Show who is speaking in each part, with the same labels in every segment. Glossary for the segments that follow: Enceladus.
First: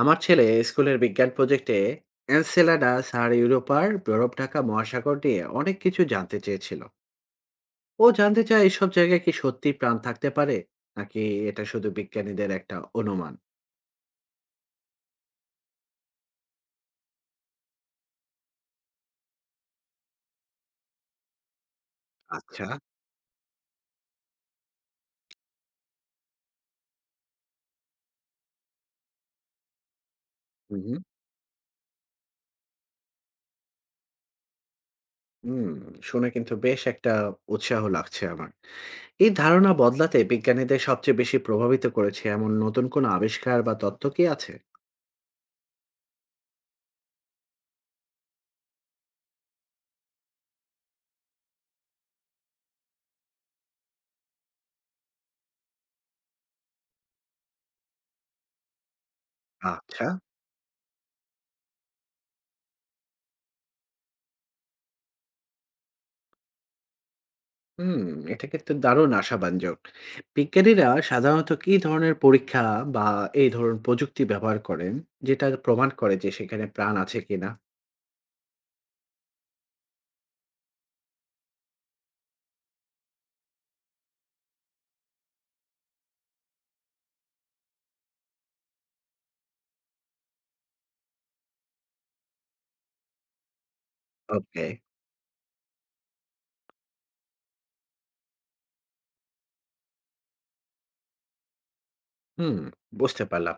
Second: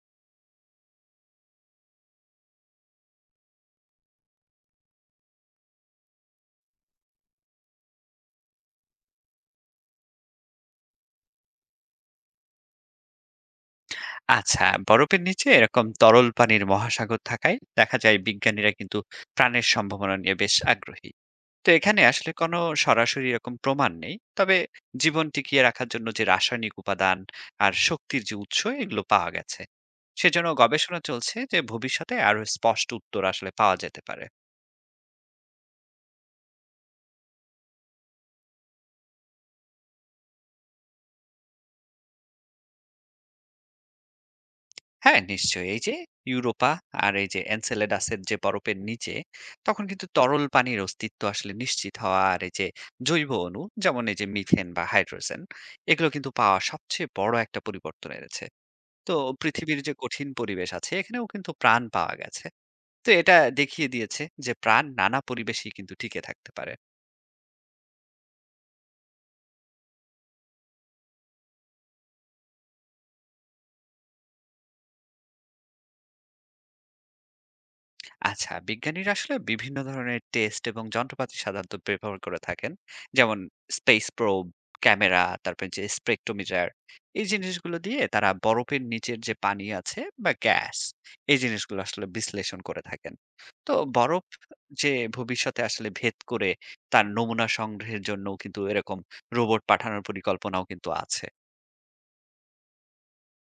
Speaker 1: আমার ছেলে স্কুলের বিজ্ঞান প্রজেক্টে এনসেলাডাস আর ইউরোপার বরফ ঢাকা মহাসাগর নিয়ে অনেক কিছু জানতে চেয়েছিল। ও জানতে চায় এসব জায়গায় কি সত্যি প্রাণ থাকতে পারে নাকি এটা শুধু বিজ্ঞানীদের একটা অনুমান।
Speaker 2: আচ্ছা, বরফের নিচে এরকম তরল পানির মহাসাগর থাকায় দেখা যায় বিজ্ঞানীরা কিন্তু প্রাণের সম্ভাবনা নিয়ে বেশ আগ্রহী। তো এখানে আসলে কোনো
Speaker 1: আচ্ছা।
Speaker 2: সরাসরি এরকম প্রমাণ নেই। তবে জীবন টিকিয়ে রাখার জন্য যে রাসায়নিক উপাদান আর শক্তির যে উৎস এগুলো পাওয়া গেছে। সেজন্য
Speaker 1: হুম।
Speaker 2: গবেষণা চলছে যে ভবিষ্যতে আরো স্পষ্ট উত্তর আসলে পাওয়া যেতে পারে।
Speaker 1: হুম। শুনে কিন্তু বেশ একটা উৎসাহ লাগছে আমার। এই ধারণা বদলাতে বিজ্ঞানীদের সবচেয়ে বেশি প্রভাবিত করেছে এমন নতুন কোনো আবিষ্কার বা তত্ত্ব কি আছে?
Speaker 2: হ্যাঁ, নিশ্চয়ই। এই যে ইউরোপা আর এই যে এনসেলেডাসের যে বরফের নিচে তখন কিন্তু তরল পানির অস্তিত্ব আসলে নিশ্চিত হওয়া আর এই যে জৈব অণু যেমন এই যে মিথেন বা হাইড্রোজেন এগুলো কিন্তু পাওয়া সবচেয়ে বড় একটা পরিবর্তন এনেছে। তো পৃথিবীর যে
Speaker 1: আচ্ছা।
Speaker 2: কঠিন পরিবেশ আছে এখানেও কিন্তু প্রাণ পাওয়া গেছে। তো এটা দেখিয়ে দিয়েছে যে প্রাণ নানা পরিবেশেই কিন্তু টিকে থাকতে পারে।
Speaker 1: হুম, এটা কিন্তু দারুণ আশাব্যঞ্জক। বিজ্ঞানীরা সাধারণত কি ধরনের পরীক্ষা বা এই ধরুন প্রযুক্তি ব্যবহার করেন, যেটা প্রমাণ করে যে সেখানে প্রাণ আছে কিনা?
Speaker 2: আচ্ছা, বিজ্ঞানীরা আসলে বিভিন্ন ধরনের টেস্ট এবং যন্ত্রপাতি সাধারণত ব্যবহার করে থাকেন। যেমন স্পেস প্রোব, ক্যামেরা, তারপরে যে স্পেকট্রোমিটার এই জিনিসগুলো দিয়ে তারা বরফের নিচের যে পানি আছে বা গ্যাস এই জিনিসগুলো আসলে বিশ্লেষণ করে থাকেন। তো বরফ
Speaker 1: ওকে।
Speaker 2: যে ভবিষ্যতে আসলে ভেদ করে তার নমুনা সংগ্রহের জন্যও কিন্তু এরকম রোবট পাঠানোর পরিকল্পনাও কিন্তু আছে।
Speaker 1: হুম, বুঝতে পারলাম।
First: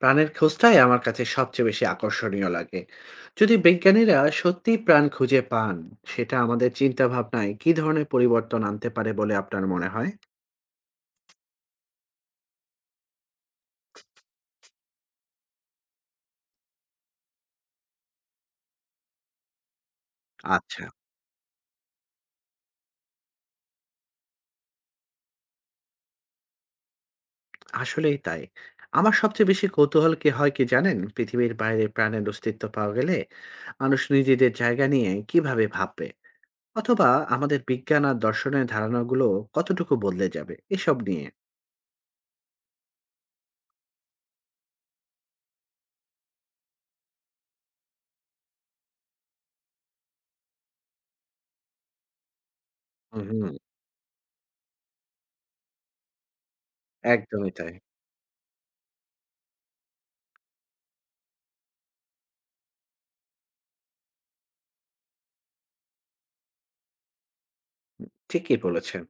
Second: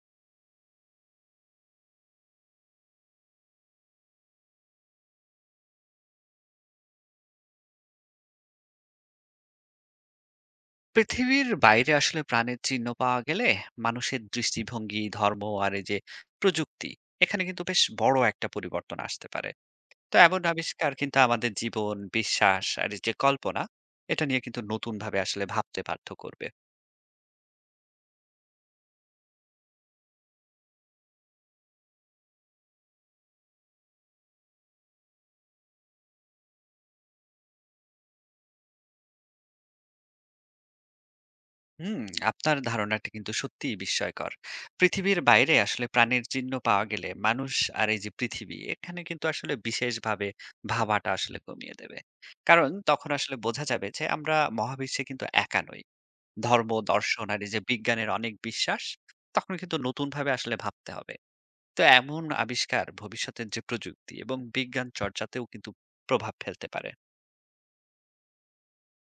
Speaker 1: প্রাণের খোঁজটাই আমার কাছে সবচেয়ে বেশি আকর্ষণীয় লাগে। যদি বিজ্ঞানীরা সত্যিই প্রাণ খুঁজে পান, সেটা আমাদের চিন্তাভাবনায় কি ধরনের পরিবর্তন আনতে পারে বলে আপনার মনে হয়?
Speaker 2: পৃথিবীর বাইরে আসলে প্রাণের চিহ্ন পাওয়া গেলে মানুষের দৃষ্টিভঙ্গি ধর্ম আর এই যে প্রযুক্তি এখানে কিন্তু বেশ বড় একটা পরিবর্তন আসতে পারে। তো এমন
Speaker 1: আচ্ছা।
Speaker 2: আবিষ্কার কিন্তু আমাদের জীবন বিশ্বাস আর এই যে কল্পনা এটা নিয়ে কিন্তু নতুন ভাবে আসলে ভাবতে বাধ্য করবে।
Speaker 1: আসলেই তাই। আমার সবচেয়ে বেশি কৌতূহল কি হয় কি জানেন? পৃথিবীর বাইরে প্রাণের অস্তিত্ব পাওয়া গেলে মানুষ নিজেদের জায়গা নিয়ে কিভাবে ভাববে? অথবা আমাদের বিজ্ঞান আর দর্শনের ধারণাগুলো কতটুকু বদলে যাবে? এসব নিয়ে।
Speaker 2: হুম। আপনার ধারণাটা কিন্তু সত্যিই বিস্ময়কর। পৃথিবীর বাইরে আসলে প্রাণের চিহ্ন পাওয়া গেলে মানুষ আর এই যে পৃথিবী এখানে কিন্তু আসলে বিশেষভাবে ভাবাটা আসলে কমিয়ে দেবে। কারণ তখন
Speaker 1: হুম,
Speaker 2: আসলে
Speaker 1: হুম।
Speaker 2: বোঝা যাবে যে আমরা মহাবিশ্বে কিন্তু একা নই। ধর্ম, দর্শন আর
Speaker 1: একদমই
Speaker 2: এই যে
Speaker 1: তাই।
Speaker 2: বিজ্ঞানের অনেক বিশ্বাস, তখন কিন্তু নতুনভাবে আসলে ভাবতে হবে। তো এমন আবিষ্কার ভবিষ্যতের যে প্রযুক্তি এবং বিজ্ঞান চর্চাতেও কিন্তু প্রভাব ফেলতে পারে।
Speaker 1: ঠিকই বলেছেন।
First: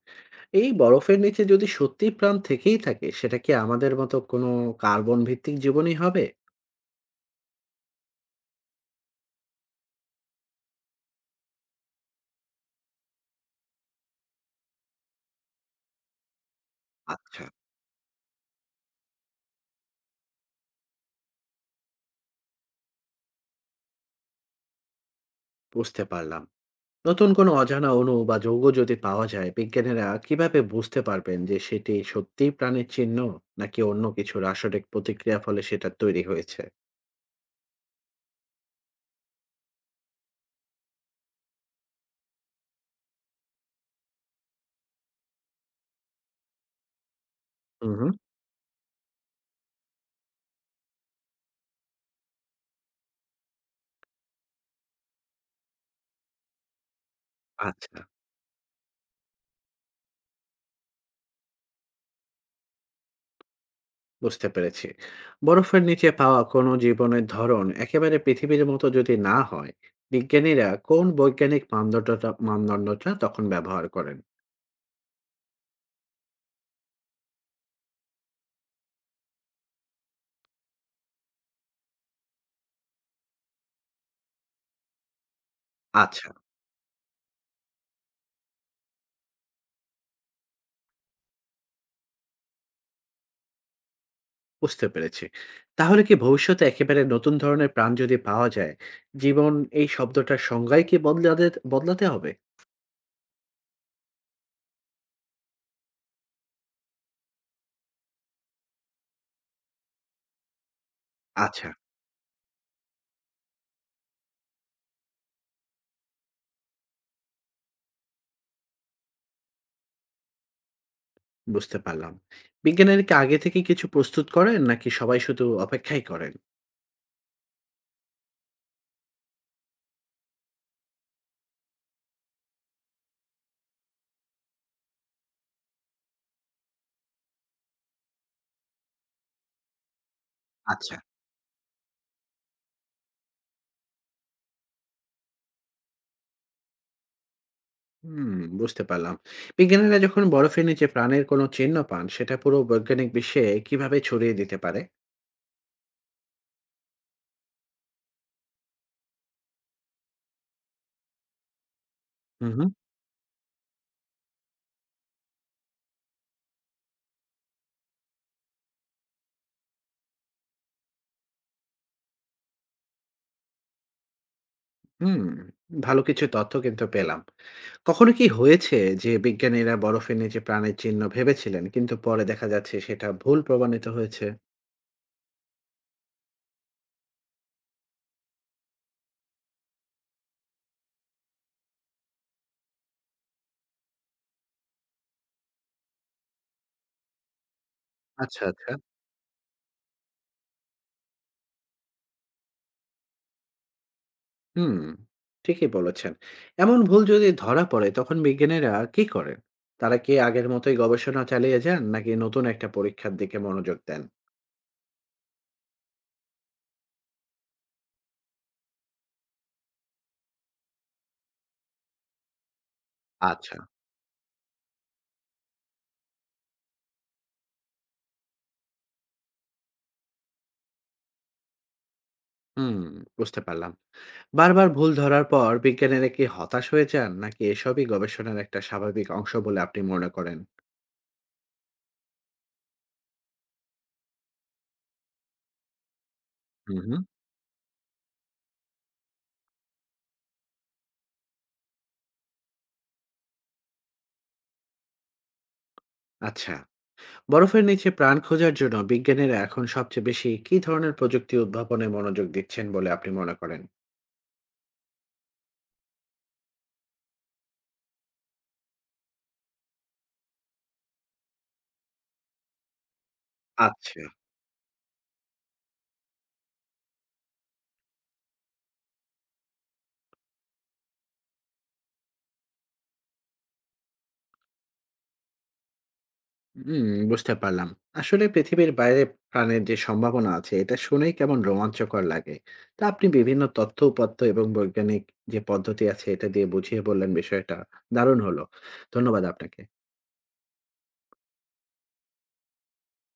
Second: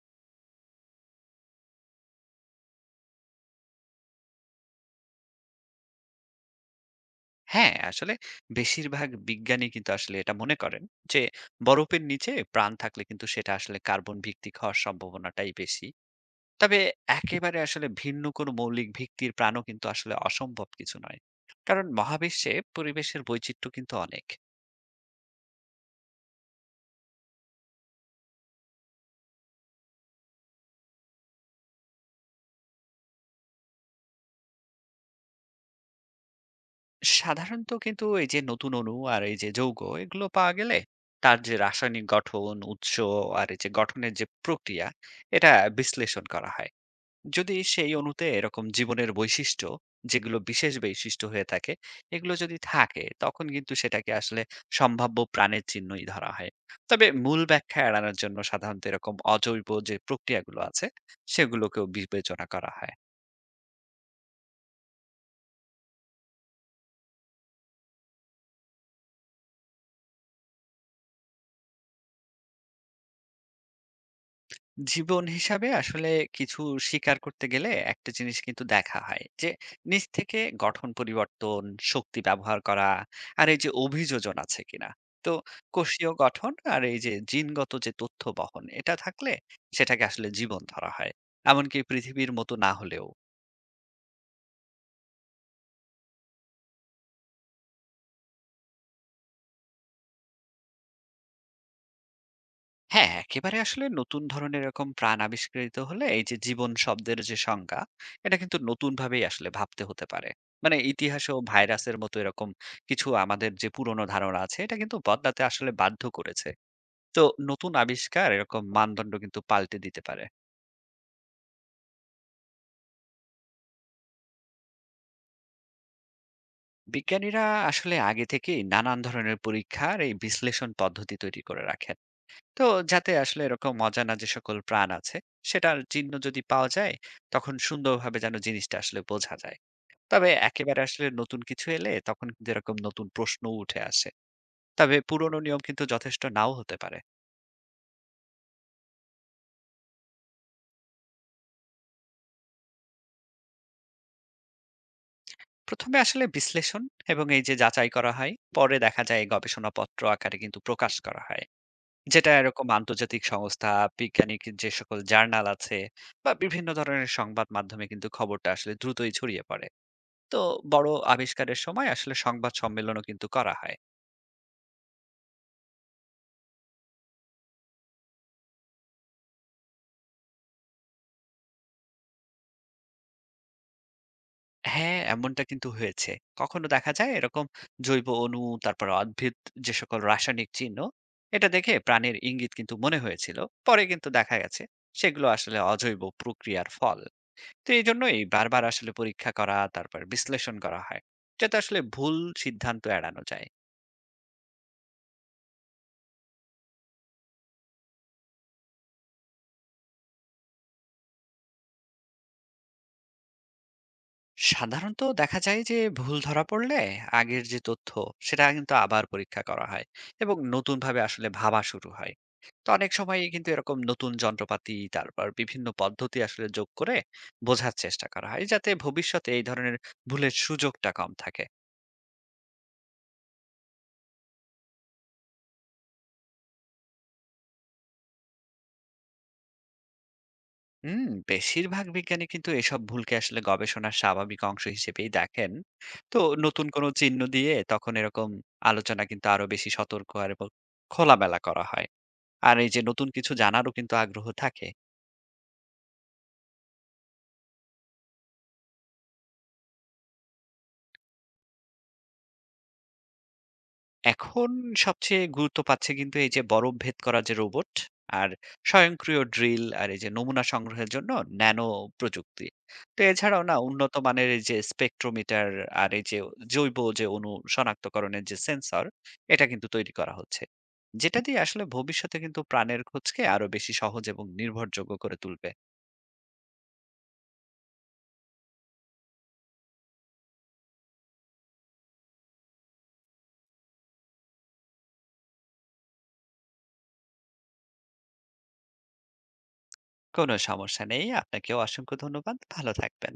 Speaker 1: এই বরফের নিচে যদি সত্যিই প্রাণ থেকেই থাকে সেটা কি আমাদের মতো কোনো কার্বন ভিত্তিক জীবনই হবে?
Speaker 2: হ্যাঁ, আসলে বেশিরভাগ বিজ্ঞানী কিন্তু আসলে এটা মনে করেন যে বরফের নিচে প্রাণ থাকলে কিন্তু সেটা আসলে কার্বন ভিত্তিক হওয়ার সম্ভাবনাটাই বেশি। তবে
Speaker 1: আচ্ছা,
Speaker 2: একেবারে আসলে ভিন্ন কোনো মৌলিক ভিত্তির প্রাণও কিন্তু আসলে অসম্ভব কিছু নয়। কারণ মহাবিশ্বে পরিবেশের বৈচিত্র্য কিন্তু অনেক।
Speaker 1: বুঝতে পারলাম। নতুন কোনো অজানা অণু বা যৌগ যদি পাওয়া যায়, বিজ্ঞানীরা কিভাবে বুঝতে পারবেন যে সেটি সত্যিই প্রাণের চিহ্ন নাকি অন্য কিছু রাসায়নিক প্রতিক্রিয়ার ফলে সেটা তৈরি হয়েছে?
Speaker 2: সাধারণত কিন্তু এই যে নতুন অণু আর এই যে যৌগ এগুলো পাওয়া গেলে তার যে রাসায়নিক গঠন উৎস আর এই যে গঠনের যে প্রক্রিয়া এটা বিশ্লেষণ করা হয়। যদি সেই
Speaker 1: হুম হুম।
Speaker 2: অণুতে এরকম জীবনের বৈশিষ্ট্য যেগুলো বিশেষ বৈশিষ্ট্য হয়ে থাকে এগুলো যদি থাকে তখন কিন্তু সেটাকে আসলে সম্ভাব্য প্রাণের চিহ্নই ধরা হয়। তবে মূল ব্যাখ্যা
Speaker 1: আচ্ছা,
Speaker 2: এড়ানোর জন্য সাধারণত এরকম অজৈব যে প্রক্রিয়াগুলো আছে সেগুলোকেও বিবেচনা করা হয়।
Speaker 1: বুঝতে পেরেছি। বরফের নিচে পাওয়া কোনো জীবনের ধরন একেবারে পৃথিবীর মতো যদি না হয়, বিজ্ঞানীরা কোন বৈজ্ঞানিক মানদণ্ডটা মানদণ্ডটা তখন ব্যবহার করেন?
Speaker 2: জীবন হিসাবে আসলে কিছু স্বীকার করতে গেলে একটা জিনিস কিন্তু দেখা হয় যে নিজ থেকে গঠন পরিবর্তন, শক্তি ব্যবহার করা আর এই যে অভিযোজন আছে কিনা। তো কোষীয়
Speaker 1: আচ্ছা,
Speaker 2: গঠন আর এই যে জিনগত যে তথ্য বহন এটা থাকলে সেটাকে আসলে জীবন ধরা হয়, এমনকি পৃথিবীর মতো না হলেও।
Speaker 1: বুঝতে পেরেছি। তাহলে কি ভবিষ্যতে একেবারে নতুন ধরনের প্রাণ যদি পাওয়া যায়, জীবন এই শব্দটার সংজ্ঞাই কি বদলাতে বদলাতে হবে?
Speaker 2: হ্যাঁ, একেবারে আসলে নতুন ধরনের এরকম প্রাণ আবিষ্কৃত হলে এই যে জীবন শব্দের যে সংজ্ঞা, এটা কিন্তু নতুনভাবেই আসলে ভাবতে হতে পারে। মানে ইতিহাসেও
Speaker 1: আচ্ছা,
Speaker 2: ভাইরাসের মতো এরকম কিছু আমাদের যে পুরনো ধারণা আছে, এটা কিন্তু বদলাতে আসলে বাধ্য করেছে। তো নতুন আবিষ্কার এরকম মানদণ্ড কিন্তু পাল্টে দিতে পারে।
Speaker 1: বুঝতে পারলাম। বিজ্ঞানীরা কি আগে থেকে কিছু প্রস্তুত করেন নাকি সবাই শুধু অপেক্ষাই করেন?
Speaker 2: বিজ্ঞানীরা আসলে আগে থেকেই নানান ধরনের পরীক্ষার এই বিশ্লেষণ পদ্ধতি তৈরি করে রাখেন। তো যাতে আসলে এরকম অজানা যে সকল প্রাণ আছে, সেটার চিহ্ন যদি পাওয়া যায়, তখন সুন্দরভাবে যেন জিনিসটা আসলে বোঝা যায়। তবে একেবারে
Speaker 1: আচ্ছা,
Speaker 2: আসলে নতুন কিছু এলে তখন কিন্তু এরকম নতুন প্রশ্ন উঠে আসে। তবে পুরনো নিয়ম কিন্তু যথেষ্ট নাও হতে পারে।
Speaker 1: হুম, বুঝতে পারলাম। বিজ্ঞানীরা যখন বরফের নিচে প্রাণের কোনো চিহ্ন পান সেটা পুরো বৈজ্ঞানিক বিশ্বে কিভাবে ছড়িয়ে দিতে পারে?
Speaker 2: প্রথমে আসলে বিশ্লেষণ এবং এই যে যাচাই করা হয়, পরে দেখা যায় গবেষণাপত্র আকারে কিন্তু প্রকাশ করা হয়। যেটা
Speaker 1: হু, হু,
Speaker 2: এরকম আন্তর্জাতিক সংস্থা, বিজ্ঞানিক যে সকল জার্নাল আছে বা বিভিন্ন ধরনের সংবাদ মাধ্যমে কিন্তু খবরটা আসলে দ্রুতই ছড়িয়ে পড়ে। তো বড় আবিষ্কারের সময় আসলে সংবাদ সম্মেলনও কিন্তু করা হয়।
Speaker 1: হুম, ভালো কিছু তথ্য কিন্তু পেলাম। কখনো কি হয়েছে যে বিজ্ঞানীরা বরফের নিচে প্রাণের চিহ্ন ভেবেছিলেন কিন্তু পরে দেখা যাচ্ছে সেটা ভুল প্রমাণিত হয়েছে?
Speaker 2: হ্যাঁ, এমনটা কিন্তু হয়েছে। কখনো দেখা যায় এরকম জৈব অণু, তারপরে অদ্ভিদ যে সকল রাসায়নিক চিহ্ন, এটা দেখে প্রাণের ইঙ্গিত কিন্তু মনে হয়েছিল। পরে কিন্তু দেখা গেছে সেগুলো আসলে অজৈব প্রক্রিয়ার ফল। তো এইজন্যই
Speaker 1: আচ্ছা,
Speaker 2: বারবার
Speaker 1: আচ্ছা।
Speaker 2: আসলে পরীক্ষা করা, তারপর বিশ্লেষণ করা হয়। যাতে আসলে ভুল সিদ্ধান্ত এড়ানো যায়।
Speaker 1: হুম, ঠিকই বলেছেন। এমন ভুল যদি ধরা পড়ে তখন বিজ্ঞানীরা কি করেন? তারা কি আগের মতোই গবেষণা চালিয়ে যান নাকি নতুন একটা পরীক্ষার দিকে মনোযোগ দেন?
Speaker 2: সাধারণত দেখা যায় যে ভুল ধরা পড়লে আগের যে তথ্য সেটা কিন্তু আবার পরীক্ষা করা হয় এবং নতুন ভাবে আসলে ভাবা শুরু হয়। তো অনেক সময় কিন্তু
Speaker 1: আচ্ছা,
Speaker 2: এরকম নতুন যন্ত্রপাতি তারপর বিভিন্ন পদ্ধতি আসলে যোগ করে বোঝার চেষ্টা করা হয় যাতে ভবিষ্যতে এই ধরনের ভুলের সুযোগটা কম থাকে।
Speaker 1: হুম, বুঝতে পারলাম। বারবার ভুল ধরার পর বিজ্ঞানীরা কি হতাশ হয়ে যান নাকি এসবই গবেষণার একটা স্বাভাবিক অংশ বলে আপনি মনে করেন?
Speaker 2: হুম, বেশিরভাগ বিজ্ঞানী কিন্তু এসব ভুলকে আসলে গবেষণার স্বাভাবিক অংশ হিসেবেই দেখেন। তো নতুন
Speaker 1: হুম,
Speaker 2: কোনো
Speaker 1: হুম।
Speaker 2: চিহ্ন দিয়ে তখন এরকম আলোচনা কিন্তু আরো বেশি সতর্ক আর এবং খোলামেলা করা হয়, আর এই যে নতুন কিছু জানারও কিন্তু আগ্রহ থাকে।
Speaker 1: আচ্ছা, বরফের নিচে প্রাণ খোঁজার জন্য বিজ্ঞানীরা এখন সবচেয়ে বেশি কী ধরনের প্রযুক্তি উদ্ভাবনে মনোযোগ দিচ্ছেন বলে আপনি মনে করেন?
Speaker 2: এখন সবচেয়ে গুরুত্ব পাচ্ছে কিন্তু এই যে বরফ ভেদ করা যে রোবট আর স্বয়ংক্রিয় ড্রিল আর এই যে নমুনা সংগ্রহের জন্য ন্যানো প্রযুক্তি। তো এছাড়াও না উন্নত
Speaker 1: আচ্ছা।
Speaker 2: মানের এই যে স্পেকট্রোমিটার আর এই যে জৈব যে অণু শনাক্তকরণের যে সেন্সর এটা কিন্তু তৈরি করা হচ্ছে। যেটা দিয়ে আসলে ভবিষ্যতে কিন্তু প্রাণের খোঁজকে আরো বেশি সহজ এবং নির্ভরযোগ্য করে তুলবে।
Speaker 1: হুম, বুঝতে পারলাম। আসলে পৃথিবীর বাইরে প্রাণের যে সম্ভাবনা আছে এটা শুনেই কেমন রোমাঞ্চকর লাগে। তা আপনি বিভিন্ন তথ্য উপাত্ত এবং বৈজ্ঞানিক যে পদ্ধতি আছে এটা দিয়ে বুঝিয়ে বললেন বিষয়টা দারুণ হলো। ধন্যবাদ আপনাকে।
Speaker 2: কোনো সমস্যা নেই। আপনাকেও অসংখ্য ধন্যবাদ। ভালো থাকবেন।